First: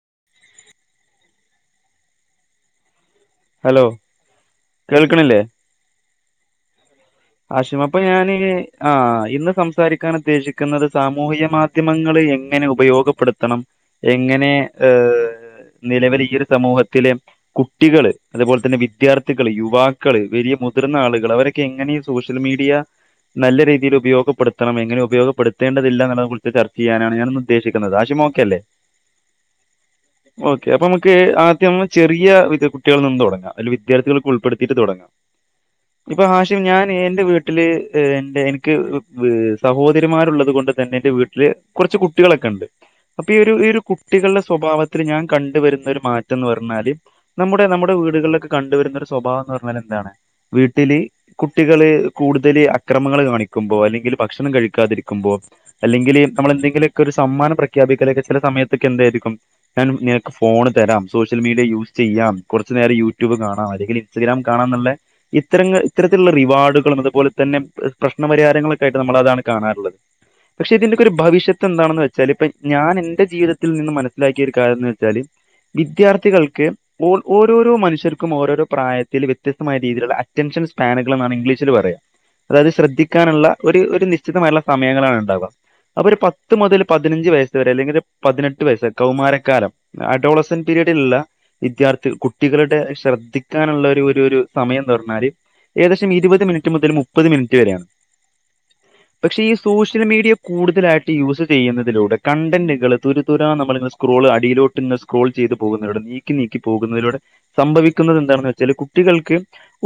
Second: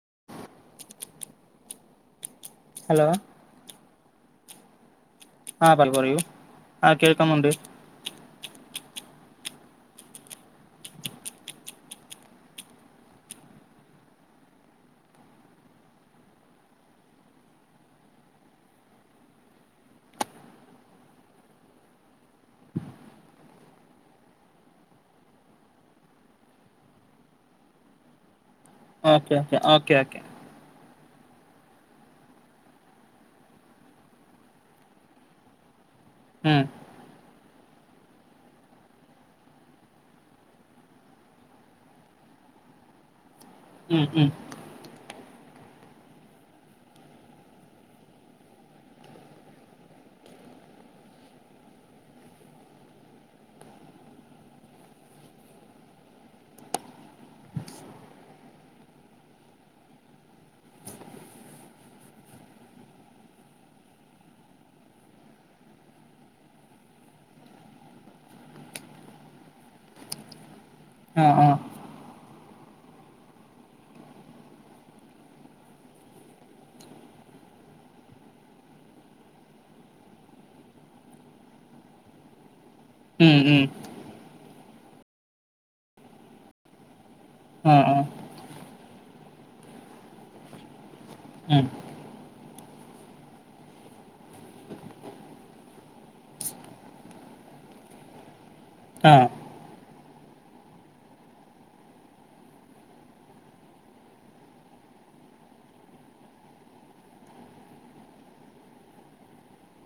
[inaudible] Hello hello കേൾക്കണില്ലേ ആഹ് പല് പറയൂ ആഹ് കേ ആശിമ ഇപ്പ ഞാന് ആഹ് ഇന്ന് സംസാരിക്കാൻ ഉദ്ദേശിക്കുന്നത് സാമൂഹിക മാധ്യമങ്ങള് എങ്ങനെ ഉപയോഗപ്പെടുത്തണം എ ങ്ങനെ ഏഹ് നിലവില് ഈ ഒരു സമൂഹത്തിലെ കുട്ടികള് അതുപോലെ തന്നെ വിദ്യാർത്ഥികള് യുവാക്കള് വലിയ മുതിർന്ന ആളുകള് അവരൊക്കെ എങ്ങനെ സോഷ്യൽ മീഡിയ നല്ല രീതിയിൽ ഉപയോഗപ്പെടുത്തണം എങ്ങനെ ഉപയോഗപ്പെടുത്തേണ്ടതില്ല എന്നുള്ളതിനെ കുറിച്ച് ചർച്ച ചെയ്യാനാണ് ഞാനിന്ന് ഉദ്ദേശിക്കുന്നത് ആശി മോ ക്കെ അല്ലെ ഓക്കെ ഓക്കെ ഓക്കെ ഓക്കെ ക്ക് ആദ്യ നമ്മള് ചെറിയ വിദ്യ കുട്ടികളില് നിന്ന് തുടങ്ങാം അയ്ല് വിദ്യാർത്ഥികളൊക്ക ഉൾപ്പെടുത്തിട്ട് തുടങ്ങാ ഇപ്പൊ ഹാഷിം ഉം ഞാൻ എന്റെ വീട്ടില് എൻ്റെ എനിക്ക് സഹോദരിമാരുള്ളത് കൊണ്ട് തന്നെ എന്റെ വീട്ടില് കൊറച്ച് കുട്ടി ളൊക്കണ്ട് അപ്പൊ ഈ ഒരു ഈ ഒരു ഉം ഉം കുട്ടികളുടെ സ്വഭാവത്തില് ഞാൻ കണ്ടുവരുന്നരു മാറ്റന്ന് പറഞ്ഞാല് നമ്മുടെ നമ്മുടെ വീടുകളിലൊക്കെ കണ്ടുവരുന്നൊരു സ്വഭാവന്ന് പറഞ്ഞാലെന്താണ് വീട്ടില് കു ട്ടികള് കൂടുതൽ അക്രമങ്ങള് കാണിക്കുമ്പോ അല്ലെങ്കിൽ ഭക്ഷണം കഴിക്കാതിരിക്കുമ്പോ അല്ലെങ്കിൽ നമ്മളെ എന്തെങ്കിലൊക്കെ ഒര് സമ്മാനം പ്രഖ്യാപിക്കലൊക്കെ ചില സമയത്തക്കെന്തായിരിക്കും ഞാൻ നിനക്ക് ഫോണ് തരാം സോഷ്യൽ മീ ലെ യൂസ് ചെയ്യാം കൊറച്ചു നേരം യൂട്യൂബ് കാണാം അല്ലെങ്കില് ഇൻസ്റ്റഗ്രാം കാണാന്നുള്ള ഇത്തരങ്ങൾ ഇത്തര ത്ത്ള്ള റിവാർഡുകളും അതുപോലെ തന്നെ പ്രശ് പ്രശ്നപരിഹാരങ്ങളൊക്കെ ആയിട്ട് നമ്മളതാണ് കാണാറുള്ളത് പക്ഷെ ഇതിന്റെക്ക ഒരു ആ ആ ഭവിഷ്യത്ത് എന്താണെന്ന് വെച്ചാല് ഇപ്പൊ ഞാൻ എന്റെ ജീവിതത്തിൽ നിന്ന് മനസ്സിലാക്കിയ ഒരു കാര്യം എന്ന് വെച്ചാല് വിദ്യാർത്ഥികൾക്ക് ഓര് ഓരോരോ മനുഷ്യർക്കും ഓരോരോ പ്രായത്തില് വ്യത്യസ്തമായ രീതിയിലുള്ള അറ്റൻഷൻസ് പാനഗള് എന്നാണ് ഇംഗ്ലീഷിൽ പറയാ അതായത് ഉം ശ്രദ്ധിക്കാനുള്ള ഉം ഒരു ഒര് നിശ് ചിതമായുള്ള സമയങ്ങളാണ് ഉണ്ടാവാ അപ്പൊ ഒരു പത്ത് മുതൽ പതിനഞ്ച് വയസ് വരെ ആ അല്ലെങ്കിൽ ആ ഒരു പതിനെട്ട് വയസ് കൗമാരക്കാലം അഡോൾസൻ പിരീ [unintelligible] ഉം വിദ്യാർത്ഥി കുട്ടികളുടെ ശ്രദ്ധിക്കാനുള്ള ഒരു ഒരു സമയംന്ന് പറഞ്ഞാല് ഏകദേശം ഇരുപത് മിനിറ്റ് മുതൽ മുപ്പത് മിനിറ്റ് വരെയാണ് ആ പക്ഷെ ഈ സോഷ്യൽ മീഡിയ കൂടുതലായിട്ട് യൂസ് ചെയ്യുന്നതിലൂടെ കണ്ടന്റുകൾ തുരു തുരാ നമ്മൾ ഇങ്ങനെ സ്ക്രോൾ അടിയിലൂ ട്ട് സ്ക്രോൾ ചെയ്ത് പോകുന്നതിലൂടെ നീക്കി നീക്കി പോകുന്നതിലൂടെ സംഭവിക്കുന്നത് എന്താണെന്ന് വെച്ചാല് കുട്ടികൾക്ക്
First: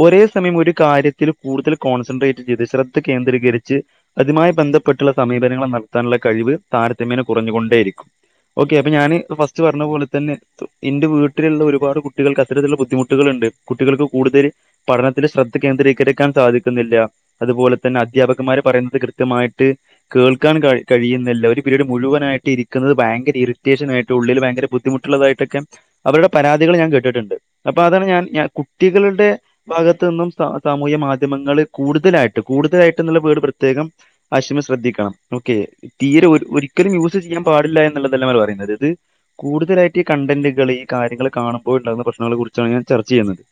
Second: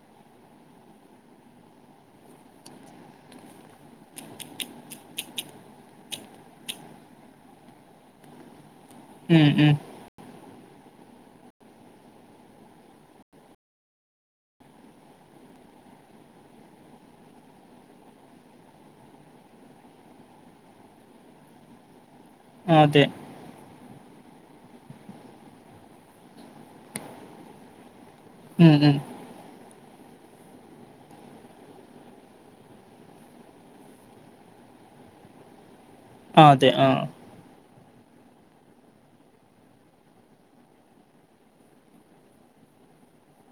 ഒരേ സമയം ഒരു കാര്യത്തിൽ കൂടുതൽ കോൺസെൻട്രേറ്റ് ചെയ്ത് ശ്രദ്ധ കേന്ദ്രീകരിച്ച് അതുമായി ബന്ധപ്പെട്ടുള്ള സമീപനങ്ങൾ നടത്താനുള്ള കഴിവ് താരതമ്യേന കുറഞ്ഞുകൊണ്ടേയിരിക്കും ഓക്കെ അപ്പൊ ഞാന് ഉം ഫസ്റ്റ് ഉം പറഞ്ഞ പോലെ തന്നെ. ഇന്റെ വീട്ടിലുള്ള ഒരുപാട് കുട്ടികൾക്ക് അത്തരത്തിലുള്ള ബുദ്ധിമുട്ടുകളുണ്ട് കുട്ടികൾക്ക് കൂടുതല് പഠനത്തിൽ ശ്ര ദ്ധ കേന്ദ്രീകരിക്കാൻ സാധിക്കുന്നില്ല അതുപോലെ തന്നെ അധ്യാപകന്മാര് പറയുന്നത് കൃത്യമായിട്ട് കേൾക്കാൻ കഴി കഴിയുന്നില്ല ഒരു പിരീഡ് മുഴുവനായിട്ട് ഇരിക്കുന്നത് അതെ ഭയങ്കര ഇറി റ്റേഷനായിട്ട് ഉള്ളിൽ ഭയങ്കര ബുദ്ധിമുട്ടുള്ളതായിട്ടൊക്കെ അവരുടെ പരാതികള് ഞാൻ കേട്ടിട്ടുണ്ട് അപ്പോ അതാണ് ഞാൻ ഞാൻ ഉം ഉം കുട്ടികളുടെ ഭാഗത്ത് നിന്നും സ സാമൂഹ്യ മാധ്യമങ്ങളിൽ കൂടുതലായിട്ട് കൂടുതലായിട്ട് എന്നുള്ള വേഡ് പ്രത്യേകം ആശിം ശ്രദ്ധിക്കണം. ഓക്കെ തീരെ ഒരു ആ അതെ ആ ഒരിക്കലും യൂസ് ചെയ്യാൻ പാടില്ല എന്നുള്ള [unintelligible] കൂടുതലായിട്ട് ഈകണ്ടെന്റുകള് ഈ കാര്യങ്ങൾ കാണുമ്പോൾ ഉണ്ടാവുന്ന പ്രശ്നങ്ങളെ കുറിച്ചാണ് ഞാൻ ചർ [unintelligible]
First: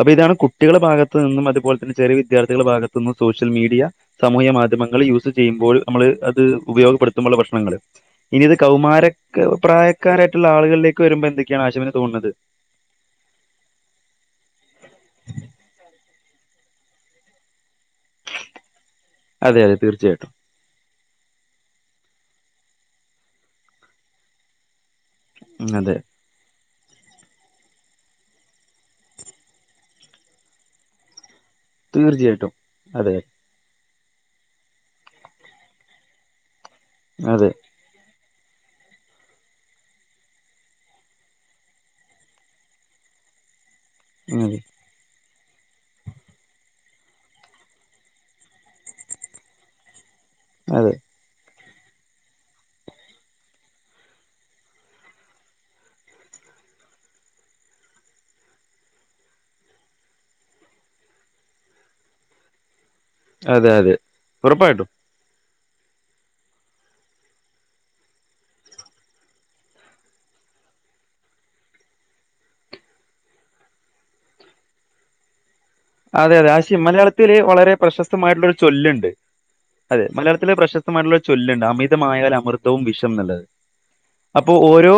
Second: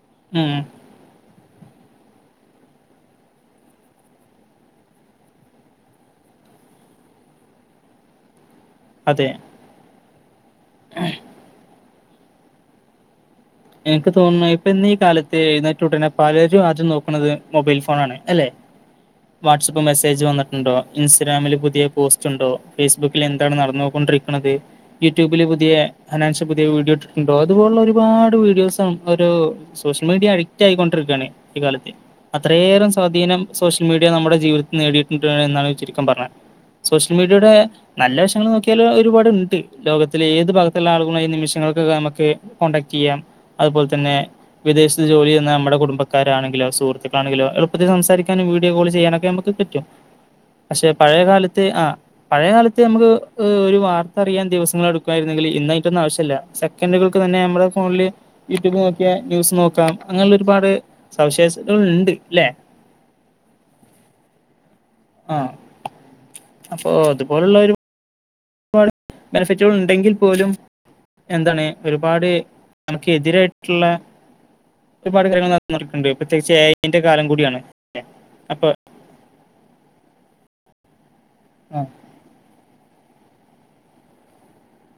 അപ്പൊ ഇതാണ് ഉം കുട്ടികളുടെ ഭാഗ ത്ത്ന്ന് അതുപോലെതന്നെ ചെറിയ വിദ്യാർത്ഥികളെ ഭാഗത്തു നിന്നും സോഷ്യൽ മീഡിയ സാമൂഹ്യ മാധ്യമങ്ങൾ യൂസ് ചെയ്യുമ്പോൾ നമ്മള് അത് ഉപയോഗപെടുത്തുമ്പള്ള പ്രശ്ണങ്ങൾ ഇനി ഇത് കൗമാര അതെ ക്ക് പ്രായക്കാരായട്ട്ള്ള ആളുകളിലേക്ക് വരുമ്പോ എന്തൊക്കെയാണ് ആശിമിന് തോന്ന്ണത് എനിക്ക് തോന്നുന്നത് ഇപ്പൊ ഇന്ന് ഈ കാലത്ത് എഴുന്നേറ്റുടനെ പലരും ആദ്യം നോക്ക്ണത് മൊബൈൽ ഫോ ണാണ് അല്ലെ അതെ അതെ വാട്സപ്പ് മെസ്സേജ് തീർച്ചയായിട്ടും വന്നിട്ടുണ്ടോ ഇൻസ്റ്റഗ്രാമില് പുതിയ പോസ്റ്റ്ണ്ടോ ഫേസ്ബുക്കിൽ എന്താണ് നടന്നുകൊണ്ടിരിക്ക്ണത് യൂട്യൂബില് പുതിയ അതെ ഹനാൻഷ വീഡിയോ ഇിട്ടുണ്ടോ അതുപോലുള്ള ഒരുപാട് വീഡിയോസും ഒരു സോഷ്യൽ മീഡിയ അഡിക്ട് ആയി കൊണ്ടിരിക്കാണ്. ഈ കാലത്ത് തീർച്ചയായിട്ടും അത്രയേറം അതെ സ്വാധീനം സോഷ്യ ൽ മീഡിയ നമ്മുടെ ജീവിതത്തിൽ നേടിയിട്ടുണ്ട് എന്നാണ് ചുരുക്കം പറഞ്ഞ സോഷ്യൽ അതെ മീഡിയയുടെ നല്ല [unintelligible] നോക്കിയാൽ ഒരുപാടുണ്ട് ലോകത്തിലെ ഏത് ഭാഗത്തുള്ള ആളുകളുമായി നിമിഷങ്ങൾക്കകം നമ്മക്ക് കോൺടാക്ട്യ്യാം. അതുപോലെതന്നെ ഉം വിദേശത്ത് ജോലി നമ്മുടെ കുടുംബക്കാരാണെങ്കിലോ സുഹൃത്തുക്കളാണെങ്കിലോ എളുപ്പത്തിൽ സംസാരിക്കാനും വീഡിയോ കോൾ ചെയ്യാനൊക്കെ നമുക്ക് പറ്റും. പക്ഷെ അതെ പഴയകാല ത്ത് ആ പഴയകാലത്ത് നമുക്ക് ഒരു വാർത്ത അറിയാൻ ദിവസങ്ങൾ എടുക്കുമായിരുന്നെങ്കിൽ ഇന്നാതിന്റെന്നും ആവശ്യല്ല. സെക്കൻഡുകൾക്ക് തന്നെ നമ്മടെ ഫോണില് യൂട്യൂബ് നോക്കിയാൽ ന്യൂസ് നോക്കാം അങ്ങനെയുള്ള ഒരുപാട് സവിശേഷതകൾ ഉണ്ട് ല്ലെ? അതെ അതെ ഉറപ്പായിട്ടും. ആ അപ്പൊ അതുപോലുള്ള ഒരു [unintelligible] ബെനഫിറ്റുകൾ ഉണ്ടെങ്കിൽ പോലും എന്താണ് ഒരുപാട് നമുക്ക് എതിരായിട്ടുള്ള ഒരുപാട് കാര്യങ്ങൾ നട അതെ അതെ ആശിം മലയാളത്തില് വളരെ പ്രശസ്തമായിട്ടുള്ളൊരു അപ്പൊ ചൊല്ലുണ്ട്. അതെ മലയാളത്തിലത്തില് പ്രശസ്തമായിട്ടുള്ള ചൊല്ലുണ്ട് അമിതമായ ഒരു അമൃതവും വിഷം [unintelligible] അപ്പോ ഓരോ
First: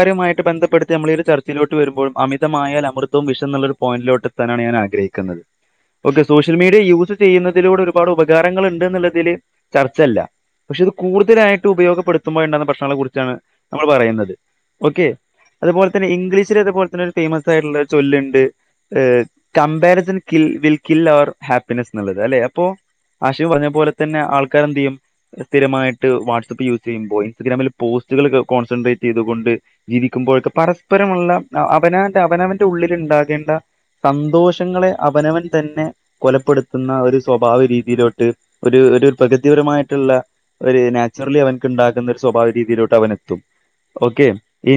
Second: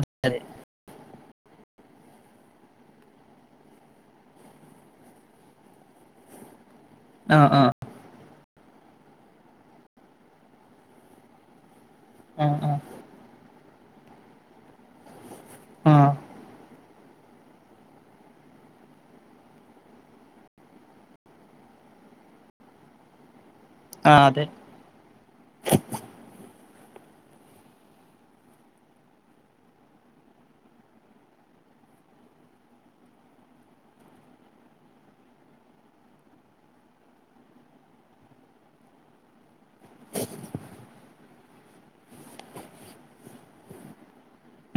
അതെ ബന്ധപ്പെടുത്തി നമ്മളി [unintelligible] അമിതമായാൽ അമൃതവും വിഷം ന്നുള്ളരു പോയിന്റിലോട്ടെത്താനാണ് ഞാൻ ആഗ്രഹിക്കുന്നത്. [unintelligible] സോഷ്യൽ മീഡിയ യൂസ് ആഹ് ആഹ് ചെയ്യുന്നതിലൂടെ ഒരുപാട് ഉപകാരങ്ങളുണ്ട്. [unintelligible] എന്നുള്ളതിൽ ചർച്ചല്ല പക്ഷെ ഇത് കൂടുതലായിട്ട് ആഹ് ഉപയോഗപ്പെടുത്തുമ്പോഴിണ്ടാവുന്ന ആഹ് പ്രശ്നങ്ങളെ കുറിച്ചാണ്. നമ്മൾ പറയുന്നത് ഓക്കെ അതുപോലെ തന്നെ ആഹ് ഇംഗ്ഗീഷ്കു അതുപോലെ തന്നെ ഫേമസ് ആയിട്ടുള്ള ഒരു ചൊല്ലുണ്ട് [unintelligible] ബിൽ കിൽ അവർ ഹാപ്പിനെസ് ന്ന്ള്ളത് അല്ലെ അപ്പോ ആശിം പറഞ്ഞു. അതുപോലെ തന്നെ ആഹ് അതെ ആൾക്കാരെന്ത് ചെയ്യും സ്ഥിരമായിട്ട് വാട്സാപ്പ് യൂസ് ചെയ്യുമ്പോ ഇൻസ്റ്റഗ്രാമിൽ [unintelligible] പോസ്റ്റുകൾ കൊക്കെ കോൺസെൻട്രേറ്റ് ചെയ്തുകൊണ്ട് ജീവുമ്പോഴൊക്കെ പരസ്പരമുള്ള അവനാന്റെ അവനവന്റെ ഉള്ളിൽ ഉണ്ടാകേണ്ട സന്തോഷങ്ങളെ അവനവൻ തന്നെ കൊലപ്പെടുത്തുന്ന ഒരു സ്വഭാവ രീതിയിലോട്ട് ഒരു ഒരു പ്രകൃതിപരമായിട്ടുള്ള ഒരു നാച്ചുറലി അവനക്ക് ഉണ്ടാക്കുന്ന ഒരു സ്വഭാവിക രീതിയിലോട്ട് അവൻ എത്തും ഓക്കെ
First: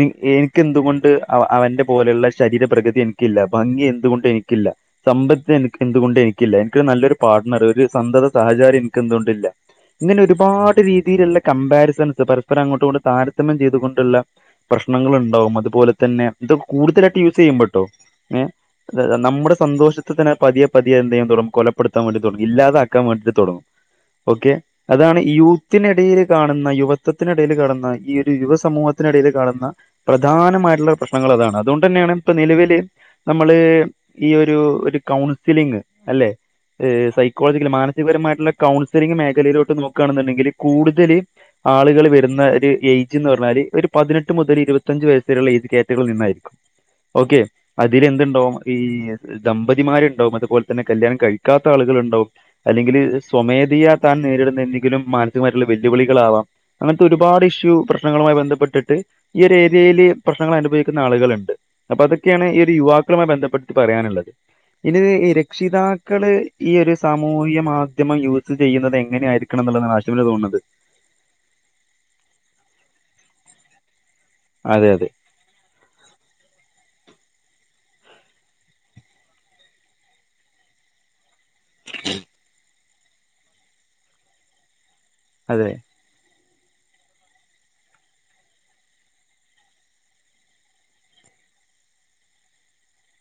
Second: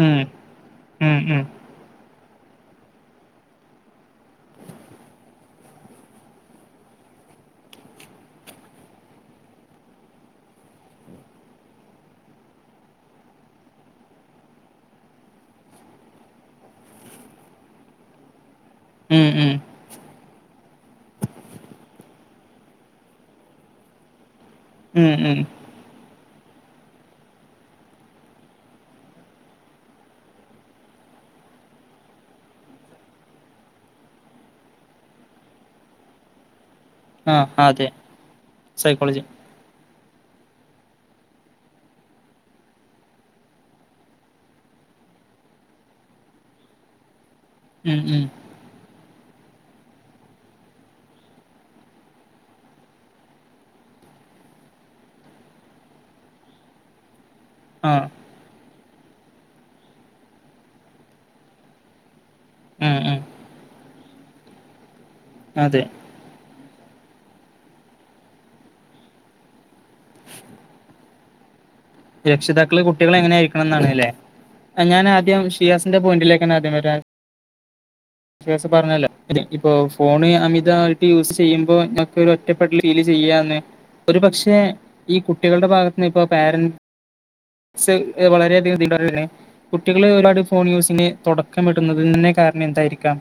ഉം എനിക്ക് എന്തുകൊണ്ട് ഉം ഉം അവന്റെ പോലെയുള്ള ശരീര പ്ര്രകൃതി എനിക്കില്ല ഭംഗി എന്തുകൊണ്ട് എനിക്കില്ല സമ്പത്ത് എനിക്ക് എന്തുകൊണ്ട് എനിക്കില്ല എനിക്കൊരു നല്ലൊരു പാർട്്ണർ ഒരു സന്തത സഹചയം എനിക്ക് എന്തുകൊണ്ടില്ല ഇങ്ങനെ ഒരുപാട് രീതിയിലുള്ള കമ്പാരിസൺസ് പരസ്പരം അങ്ങോട്ട കൊണ്ട് താരതമ്യം ചെയ്തുകൊണ്ടുള്ള പ്രന പ്രക്ഷണങ്ങ ഉണ്ടാവും അതുപോലെ തന്നെ ഇതൊ കൂടുതലായിട്ട് യൂസ് ചെയ്യും പട്ടോ ഉം ഉം നമ്മുടെ സന്തോഷത്തിനന് പതിെ പതിയെ എന്തെ്യും തുടങ്ങും കൊലപ്പെടുത്താൻ വേണ്ടിടങ്ങും ഇല്ലാതൊക്കാൻ വേണ്ടിട്ട്ടും ഓക്കെ ഉം അതാണ് ഉം യൂത്തിന ഇടയിൽ കാണുന്ന യുവത്വത്തിനിടൽ കാണുന്ന ഈ ഒരു യുവ സമൂഹത്തിനിടയിൽ കാണുന്ന പ്രധാനമായിട്ടുള്ള പ്രശ്നങ്ങൾ അതാണ് അതുകൊണ്ട് തന്നെയാണ് ഇപ്പ നിലവില് നമ്മള് ഈ ഒരു ഒരു കൗൺസിലിങ് അല്ലെ ഏഹ് ആഹ് സൈക്കോളജിക്കൽ അതെ മാനസികപരമായിട്ടുള്ള കൗൺസിലിംഗ് സൈക്കോളജി മേഖലയിലോട്ട് നോക്കുകയാണെന്നുണ്ടെങ്കിൽ കൂടുതല് ആളുകൾ വരുന്ന ഒരു ഏജ് എന്ന് പറഞ്ഞാല് ഒരു പതിനെട്ട് മുതൽ ഇരുപത്തിഞ്ച വയസ്സുള്ള ഏജ് റ്റകൾ നിന്നായിരിക്കും ഓക്കെ അതിൽ ഉം ഉം എന്തുണ്ടാവും ഈ ദമ്പതിമാരുണ്ടാവും അതുപോലെ തന്നെ കല്യാണം കഴിക്കാത്ത ആളുകൾ ഉണ്ടാവും അല്ലെങ്കിൽ സ്വമേധയാ ത നേരിടുന്ന എന്തെങ്കിലും മാനസികമായിട്ടുള്ള വെല്ലുവിളികളാവാം അങ്ങനത്തെ ഒരുപാട് ഇഷ്യൂ ആഹ് പ്രശ്നങ്ങളുമായി ബന്ധപ്പെട്ടിട്ട് ഈ ഒരു ഏരിയയില്ൽ പ്രശ്നങ്ങൾ അനുഭവിക്കുന്ന ആളുകളുണ്ട് അപ്പൊ അതൊക്കെയാണ് ഈ ഒരു ഉം ഉം യുവാക്കളുമായി ബന്ധപ്പെട്ട് പറയാനുള്ളത് ഇനി അതെ രക്ഷിതാക്കള് ഈ ഒരു സാമൂഹിക മാധ്യമം യൂസ് ചെയ്യുന്നത് എങ്ങനെയ ആയിരിക്കണം എന്നുള്ളതാണ് ആശുപന് തോന്നുന്നത് രക്ഷിതാക്കള് കുട്ടികൾ എങ്ങനൊയിയിരിക്കണം എന്നാണ് അല്ലേ അതെ അതെ ഞാനാദ്യ ഷിയാസിന്റെ പോയിന്റിലേക്കാണ് ആദ്യം വരാ അസ പറഞ്ഞല്ല ഇപ്പൊ ഫോണ് അമിതമായിട്ട് യൂസ് ചെയ്യുമ്പോ ക്ക ഒറ്റപ്പെ ഫീല് ചെയ്യാന്ന് ഒരു പക്ഷെ ഈ കുട്ടികളുടെ അതെ ഭാഗത്ത്ന്ന് ഇപ്പോൊ പാരൻറ് വളരെയധികം കുട്ടികള് ഒരുപാട് ഫോൺ യൂസിന് തുടക്കം കിട്ടുന്നതിന്നെ കാരണം എന്തായിരിക്കാം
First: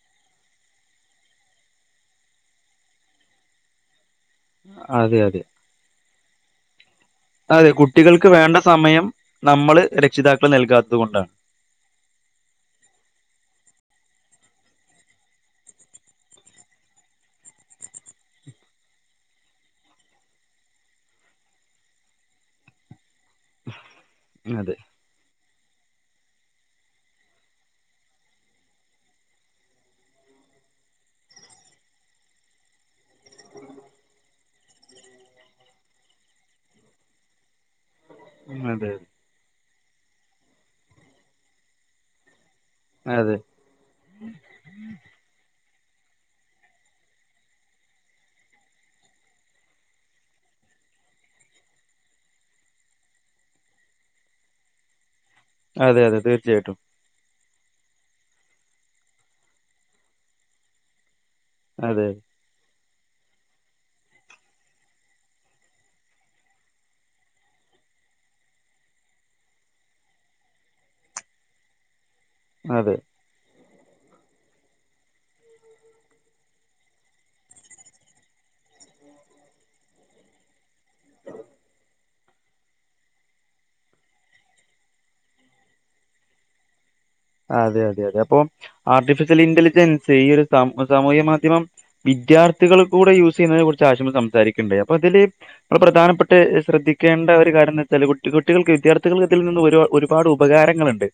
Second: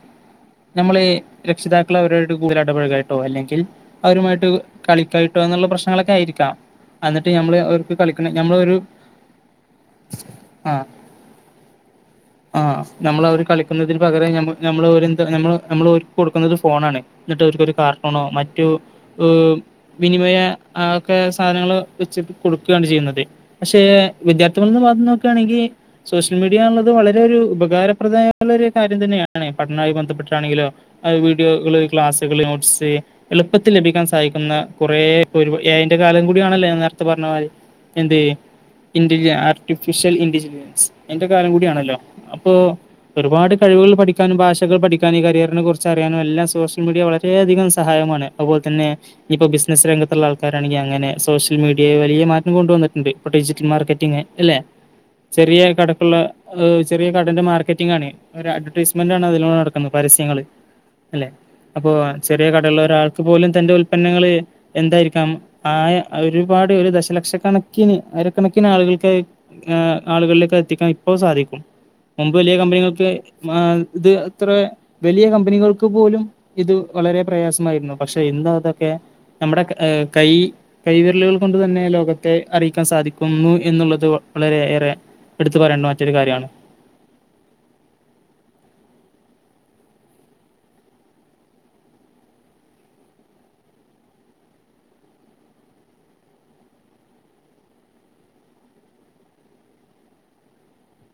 നമ്മള രക്ഷിതാക്കൾ അവര കൂടുതൽ ഇടപഴകായിട്ടോ അല്ലെങ്കിൽ അവരുമായിട്ട് കളിക്ക അതെ കട്ടോ അതെ എന്നുള്ള പ്രശ്നങ്ങളൊക്കെ ആയിരിക്കാം എന്നിട്ട് ഞമ്മള് അതെ അവർക്ക് കളിക്കണ കുട്ടികൾക്ക് വേണ്ട ഞമ്മൾരു സമയം നമ്മള് രക്ഷിതാക്കൾ ആഹ നൽകാത്തത് കൊണ്ടാണ് ആഹ് നമ്മള അവര് കളിക്കുന്നതിന് പകരം മ്മ നമ്മൾ ഒരുന്താ നമ്മ നമ്മള് ഒരു കൊടുക്കുന്നത് ഫോണാണ് എന്നിട്ട് അവക്ക്ൊരു കാർട്ടൂണോ മറ്റു വിനിമയ ആ ഒക്കെ സാധനങ്ങള്ൾ വെച്ചിട്ട് കൊടുക്കുകയാണ് ചെയ്യുന്നത് പക്ഷെ അതെ വിദ്യാർത്ഥികളന്ന് വാഗം നോക്കുകയാണെങ്കിൽ സോഷ്യൽ മീഡിയ എന്നുള്ളത് വളരെ ഒരു ഉപകാരപ്രദമായുള്ള ഒരു കാര്യം തന്നെയാണ് പഠനമായി ബന്ധപ്പെട്ടാണെങ്കിലോ വീഡിയോകള് ക്ലാസ്സുകൾ നോട്ട്സ് എളുപ്പത്തിൽ ലഭിക്കാൻ സഹും എന്നാ കുറേ അതിന്റെ കാലം കൂട ആണല്ലേ ഞാൻ നേരത്തെ പറഞ്ഞ മാതിരി അതെ എന്ത് ആർട്ടിഫിഷ്യൽ ഇന്റലിജൻസ് എന്റെ കാലം കൂടിയണല്ലോ ഇപ്പൊ അതെ അതെ ഒരുപാട് കഴിവുകൾ പഠിക്കാനും ഭാഷകൾ പഠിക്കാനും കാര്യ കുറിയാനും എല്ലാം സോഷ്യൽ മീഡിയ വളരെയധിക സഹായമാണ് അതുപോലെന്നെ ഇപ്പോ ബിസിനസ് രംഗത്തുള്ള ആൾക്കാ അനെ സോഷ്യൽ മീഡിയൽ വലിയ മാറ്റം കൊണ്ട വന്നിട്ടണ്ട് ഇപ്പോ ഡിജിറ്റൽ മാർക്കറ്റിങ്ങ് അല്ലെ ചെറിയ അതെ കടക്കുള്ള് അതെ തീർച്ചയായിട്ടും ചെറ കടന്റെ മാർക്കറ്റിംഗ അഡ്വർടൈസ്‌മെന്റ് അഡ്വർടൈസ്‌മെന്റ് ആണ് അതിലൂടെ നടക്കുന്നത് പരസ്യങ്ങൾ അല്ലെ അപ്പൊ അതെ ചെറിയ കടകൾ ഒരാൾക്ക് പോലും തന്റെ ഉൽപങ്ങൾ എന്തായിരിക്കാം ആ ഒരുപാട് ദശ ലക്ഷക്കണക്കി അരക്കണക്കിന് ആളുകൾക്ക് ആളുകളിലേക്ക് എത്തിക്കാൻ ഇപ്പൊ സാധിക്കും മുമ്പ് വലിയ അതെ കമ്പനികൾക്ക് ഇത് അത്ര വലിയ കമ്പനികൾക്ക് പോലും ഇത് വളരെ പ്രയാസമായിരുന്നു പക്ഷെ എന്താതൊക്കെ നമ്മുടെ കൈ കൈവിരലുകൾ കൊണ്ട് തന്നെ ലോകത്തെ അറിയിക്കാൻ സാധിക്കുന്നു എന്നുള്ളത് വളരെ ഏറെ എടുത്തു പറയേണ്ട മറ്റൊരു കാര്യമാണ് അതെ അതെ അതെ അപ്പൊ ആർട്ടിഫിഷ്യൽ ഇന്റലിജൻസ് ഈ ഒരു സ സാമൂഹ്യ മാധ്യമം വിദ്യാർത്ഥികൾ കൂടെ യൂസ് ചെയ്യുന്നതിനെ കുറിച്ച് ആശ സംസാരിക്കണ്ട അപ്പോ അതില്ള പ്രധാനപ്പെട്ട ശ്രദ്ധ ക്കേണ്ട ഒരു കാര്യന്താന്ന്വെച്ചാല് കുട്ടികൾക്ക് വിദ്യാർത്ഥികൾക്ക് ഇതിൽ നിന്ന് ഒരുപ ഒരുപാട് ഉപകാരങ്ങളുണ്ട്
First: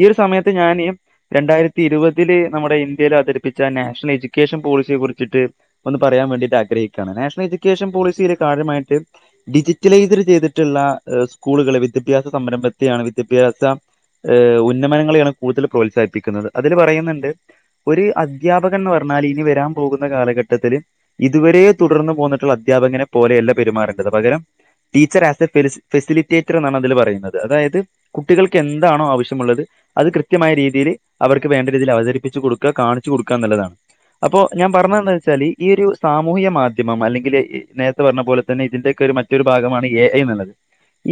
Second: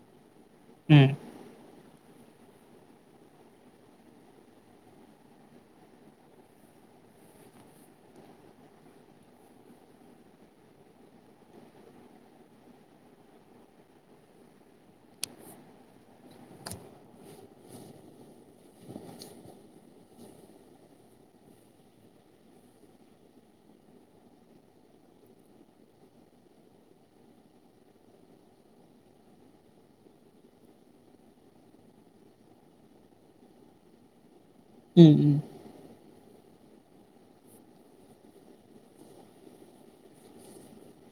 ഈ ഒരു സമയത്ത് ഞാന് ഉം രണ്ടായിരത്തി ഇരുപതിൽ നമ്മുടെ ഇന്ത്യയിൽ അവതരിപ്പിച്ച നാഷണൽ എഡ്യൂക്കേഷൻ പോളിസിയെ കുറിച്ചിട്ട് ഒന്ന് പറയാൻ വേണ്ടിട്ട് ആഗ്ര യിട്ടാണ് നാഷണൽ എഡ്യക്കേഷൻ പോളിസി കാര്യമായിട്ട് ഡിജിറ്റലൈസ് ചെയ്തിട്ടുള്ള സ്കൂളുകൾ വിദ്യാഭ്യാസ സംരംഭെത്തേയാണ് വിദ്യാഭ്യാസ ഉന്നമനങ്ങളെ കൂടുതൽ പ്രോത്സാഹിപ്പിക്കുന്നത് അതിൽ പറയുന്നുണ്ട് ഒരു അധ്യാപകൻന്ന് പറഞ്ഞാൽ ഇനി വരാൻ പോകുന്ന കാല ഘട്ടത്തില് ഇതുവരെ തുടർന്നു പോന്നിട്ടുള്ള അധ്യാപകനെ പോലെയല്ല പെരുമാറേണ്ടത് പകരം ടീച്ചർ ആസ് എ ഫെ ഫെസിലിറ്റേറ്റർ എന്നാണ് അതിൽ പറയുന്നത് അതായത് കുട്ടികൾക്ക് എന്താണോ ആവശ്യമുള്ളത് അത് കൃത്യമായ രീതിയിൽ അവർക്ക് വേണ്ട രീതിയിൽ അവതരിപ്പിച്ച് കൊടുക്കുക കാണിച്ചു കൊടുക്കുക എന്ന്ള്ളതാണ് അപ്പൊ ഞാൻ ഉം പറഞ്ഞതന്താച്ചാല് ഈ ഒരു സാമൂഹിക മാധ്യമം അല്ലെങ്കിൽ നേരത്തെ പറഞ്ഞ പോലെ തന്നെ ഇതിന്റെ മറ്റൊരു ഭാഗമാണ് എ ഐ ന്ന്ള്ളത്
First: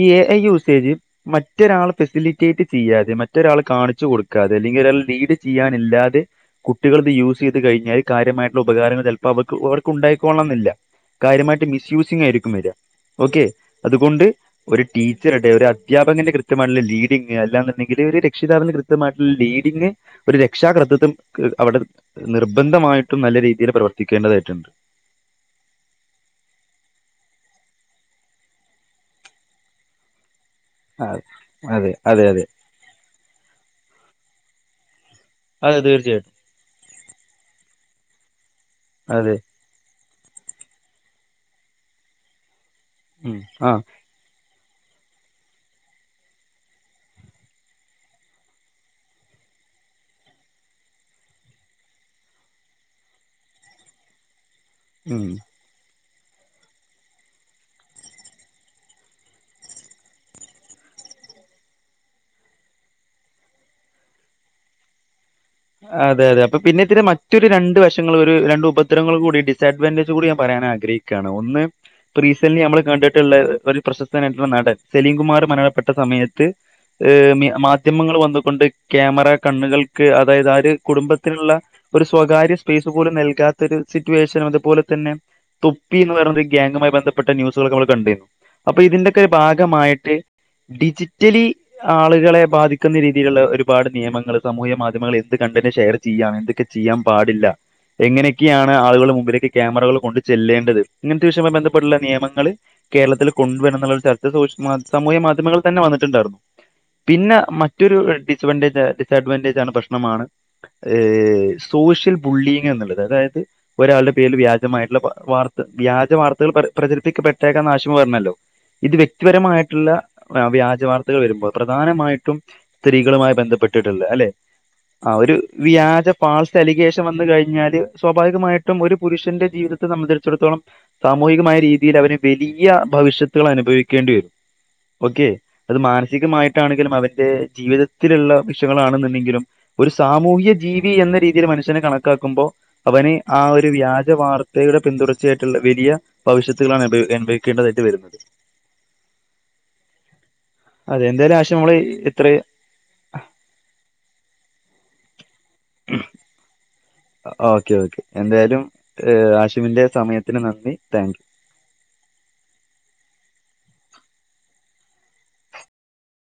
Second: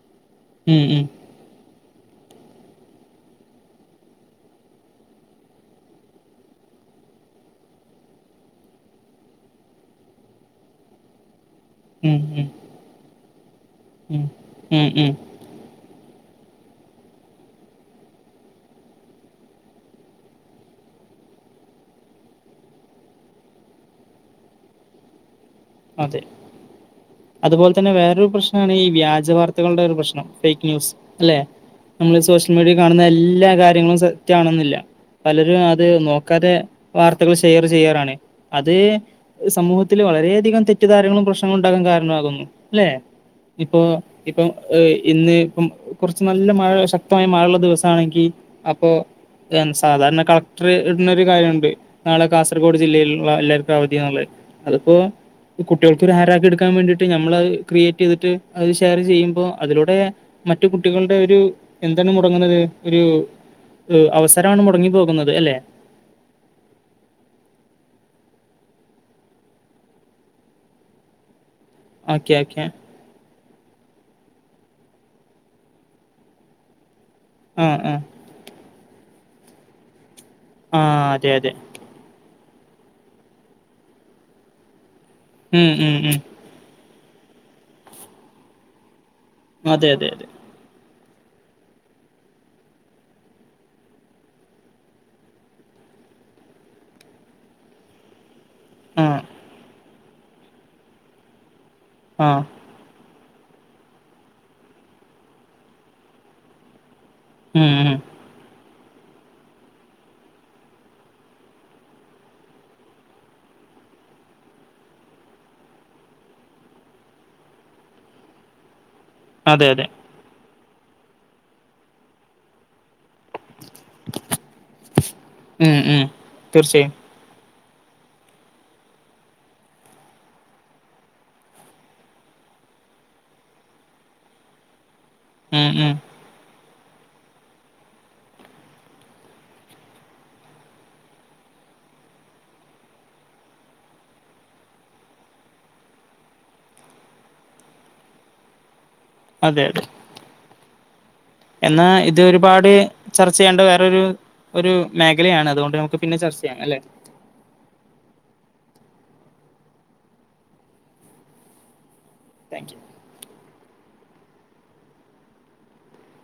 ഈ എ ഐ ഉം യൂസേജ് ഉം മറ്റൊരാൾ ഫെസിലിറ്റേറ്റ് ചെയ്യാതെ മറ്റൊരാൾ കാണ കൊടുക്കാതെ അല്ലെങ്കിൽ ഒരാൾ ലീഡ് ചെയ്യാനില്ലാതെ കുട്ടികൾ ഇത് യൂസ് ചെയ്ത് കഴിഞ്ഞാൽ കാര്യമായിട്ടുള്ള ഉപകാരങ്ങൾ അവക്ക് അവർക്ക് ഉണ്ടായിക്കോള്ളണംന്നില്ല കാര്യമായിട്ട് ഉം ഉം മിസ്യൂസിങ് ഉം ആയിരിക്കും വരാ ഓക്കെ അതുകൊണ്ട് ഉം ഒരു ഉം ഉം ടീച്ചറടെ ഒരു അധ്യാപകന്റെ കൃത്യമായിട്ടുള്ള ലീഡിംഗ അല്ലാെന്നുണ്ടെങ്കി ഒരു രക്ഷിതാവിന് കൃ താവും ആയിട്ടുള്ള ലീഡിംങ് ഒരു രക്ഷാകർം അവിടെ നിർബന്ധമായിട്ടും നല്ല രീതിൽ പ്രവർ പ്രവർത്തക്കേണ്ടതായിട്ടുണ്ട് അതെ അതുപോലെ തന്നെ വേറൊരു പ്രശ്നമാണ് ഈ വ്യാജ വർത്തകളുടെ രു പ്രശ്നം ഫേക്ക് ന്യൂസ് അല്ലെ അതെ നമ്മള് അതെ അതെ സോഷ്യൽ മീഡിയയിൽ കാണുന്ന എല്ലാ കാര്യങ്ങളും സത്യമാണെന്നില്ല പലരും അതെ അത് തീർച്ചയായിട്ടും നോക്കാതെ വാർത്തകൾ ഷെയർ ചെയ്യാറാണ് അത് അതെ സമൂഹ ത്തി വളരെയധികം തെറ്റിധാരങ്ങളും പ്രശ്നങ്ങളും ഉണ്ടാകാൻ കാരണമാകുന്നു അല്ലെ ഉം ആ ഇപ്പോ ഇപ്പൊ ഏ ഇന്ന് ഇപ്പം കുറച്ച് നല്ല മഴ ശക്തമായ മഴയള്ള ദിവസണെങ്കിൽ അപ്പൊ സാധാരണ കളക്ടർ ഇടുണൊരു കാര്യണ്ട് നാളെ കാസർഗോഡ് ജില്ലയിലുള്ള എല്ലാവർക്കും അവധിയാ എന്നുള്ളത് അത്പ്പോ ഉം കുട്ടികൾക്കൊരു ഹരാക്കി എടുക്കാൻ വേണ്ടിയിട്ട് നമ്മൾത് ക്രിയേറ്റ് ചെയ്തിട്ട് അത് ഷെയർ ചെയ്യുമ്പോൾ അതിലൂടെ മറ്റു കുട്ടികളുടെ ഒരു എന്താണ് മുടങ്ങുന്നത് ഒരു അവസരമാണ് മുടങ്ങി പോകുന്നത് അല്ലെ അതെ അതെ അപ്പൊ പിന്നെ ഇത്തി മറ്റൊരു രണ്ട് വശങ്ങൾ ഒരു രണ്ട് ഉപദ്രങ്ങൾ കൂടി ഡിസ്അഡ്വാൻറേജ് കൂടി ഞാൻ പറയാൻ ആഗ്രഹിക്കയാണ് ഒന്ന് ഇപ്പൊ ഓക്കെ റസന്റ്ലി ഓക്കെ നമ്മള് കണ്ടിട്ടുള്ള ഒരു പ്രശസ്തനായിട്ടുള്ള നടൻ സലീം കുമാർ മരണപ്പെട്ട സമയത്ത് ഹ് ആ ആ മാധ്യമങ്ങൾ വന്നുകൊണ്ട് ക്യാമറ കണ്ണുകൾക്ക് അതായത് ആ ഒരു അതെ കുടുംബത്തിനുള്ള അതെ ഒരു സ്വകാര്യ സ്പേസ് പോലും നൽകാത്ത ഒരു സിറ്റുവേഷനും അതുപോലെ ഉം ഉം തൊപ്പി എന്ന് ഉം പറയ ഗാങ്ങുമായി ബന്ധപ്പെട്ട ന്യൂസൊ നമ്മ കണ്ട് അപ്പോ ഇതിന്റെ അതെ അതെ ഭാഗമായിട്ട് അതെ ഡിജി [unintelligible] ആളുകളെ ബാധിക്കുന്ന രീതിയിലുള്ള ഒരുപാട് നിയമങ്ങൾ സാമൂഹ്യ മാധ്യമങ്ങളിൽ എ കണ്ടന്നെ ഷെയർ ചെയ്യ എന്തൊക്കെ ചെയ്യാൻ പാടില്ല എങ്ങനെയൊക്കെയാണ് ആ ആളുകൾ മുമ്പിലൊക്കെ ക്യാമറകൾ കൊണ്ട് ചെല്ലേണ്ടത് ഇങ്ങനത്തെ വിശയമായി ബന്ധപ്പെട്ടുള്ള ആ നിയമങ്ങൾ കേരളത്തിൽ കൊണ്ടുവര എന്നുള്ള [unintelligible] സമൂഹിക മാധ്യമങ്ങൾ തന്നെ വന്നിട്ടുണ്ടായിരുന്നു പിന്നെ ഉം ഉം മറ്റൊരു ഡിസ്അവാൻേജ് ഡിസ്അഡ്വാൻറേജ് ആണ് പ്രശ്നമാണ് സോഷ്യൽ ബുള്ളിങ് എന്നുള്ളത് അതായത് ഒരാളുടെ പേരില് വ്യാജമായിട്ടുള്ള വാർ വ്യാജ വാർത്തകൾ പ്രചരിപ്പിക്കപ്പെട്ടേക്കാം [unintelligible] പറഞ്ഞല്ലോ ഇത് അതെ അതെ വ്യക്തിപരമായിട്ടുള്ള വ്യാജ വർത്തകൾ വരുമ്പോൾ പ്രധാനമായിട്ടും സ്ത്രീ [unintelligible] ബന്ധപ്പെട്ടിട്ട അല്ലെ ആ ഉം ഉം വ്യാജാ ഫാൾസ് തീർച്ചയായും അലിഗേഷ കഴിഞ്ഞാല് സ്വാഭാവികമായിട്ടും ഒരു പുരുഷന്റെ ജീവിതത്തെ സംബന്ധിച്ചിടത്തോളം സാമൂഹികമായ രീതിൽ അവര് വലിയ ഭവിഷ്യത്തുകൾ അനുഭവിക്കേണ്ടി വരും ഓക്കെ ഉം അത് ഉം മാനസികമായിട്ടാണെങ്കിലും അവരുടെ ജീവിതത്തിലുള്ള വിഷയങ്ങളാണ്ന്ന്ണ്ടെങ്കിലും ഒരു സാമൂഹ്യ ജീവി എന്ന രീതിയിൽ മനുഷ്യനെ കണക്കാക്കുമ്പോ അവന് ആ ഒരു വ്യാജവാർത്തക- പിന്തുടർച്ചയായിട്ടുള്ള വലിയ ഭവിഷ്യത്തുകളാണ് അനുഭവിക്കേണ്ടതായിട്ട് വരുന്നത് അതെ അതെ അതെ എന്തായാലും ആശിം നമ്മള് എന്നാ ഇത് ഇത്ര ഒരുപാട് ചർച്ച ചെയ്യണ്ട വേറൊരു. ഒരു മേഖലയാണ് അതുകൊണ്ട് നമുക്ക് പിന്നെ ചർച്ച ചെയ്യാം അല്ലെ. ഓക്കെ ഓക്കെ എന്തായാലും ആശുവിന്റെ സമയത്തിന് നന്ദി താങ്ക് യു. Thank U.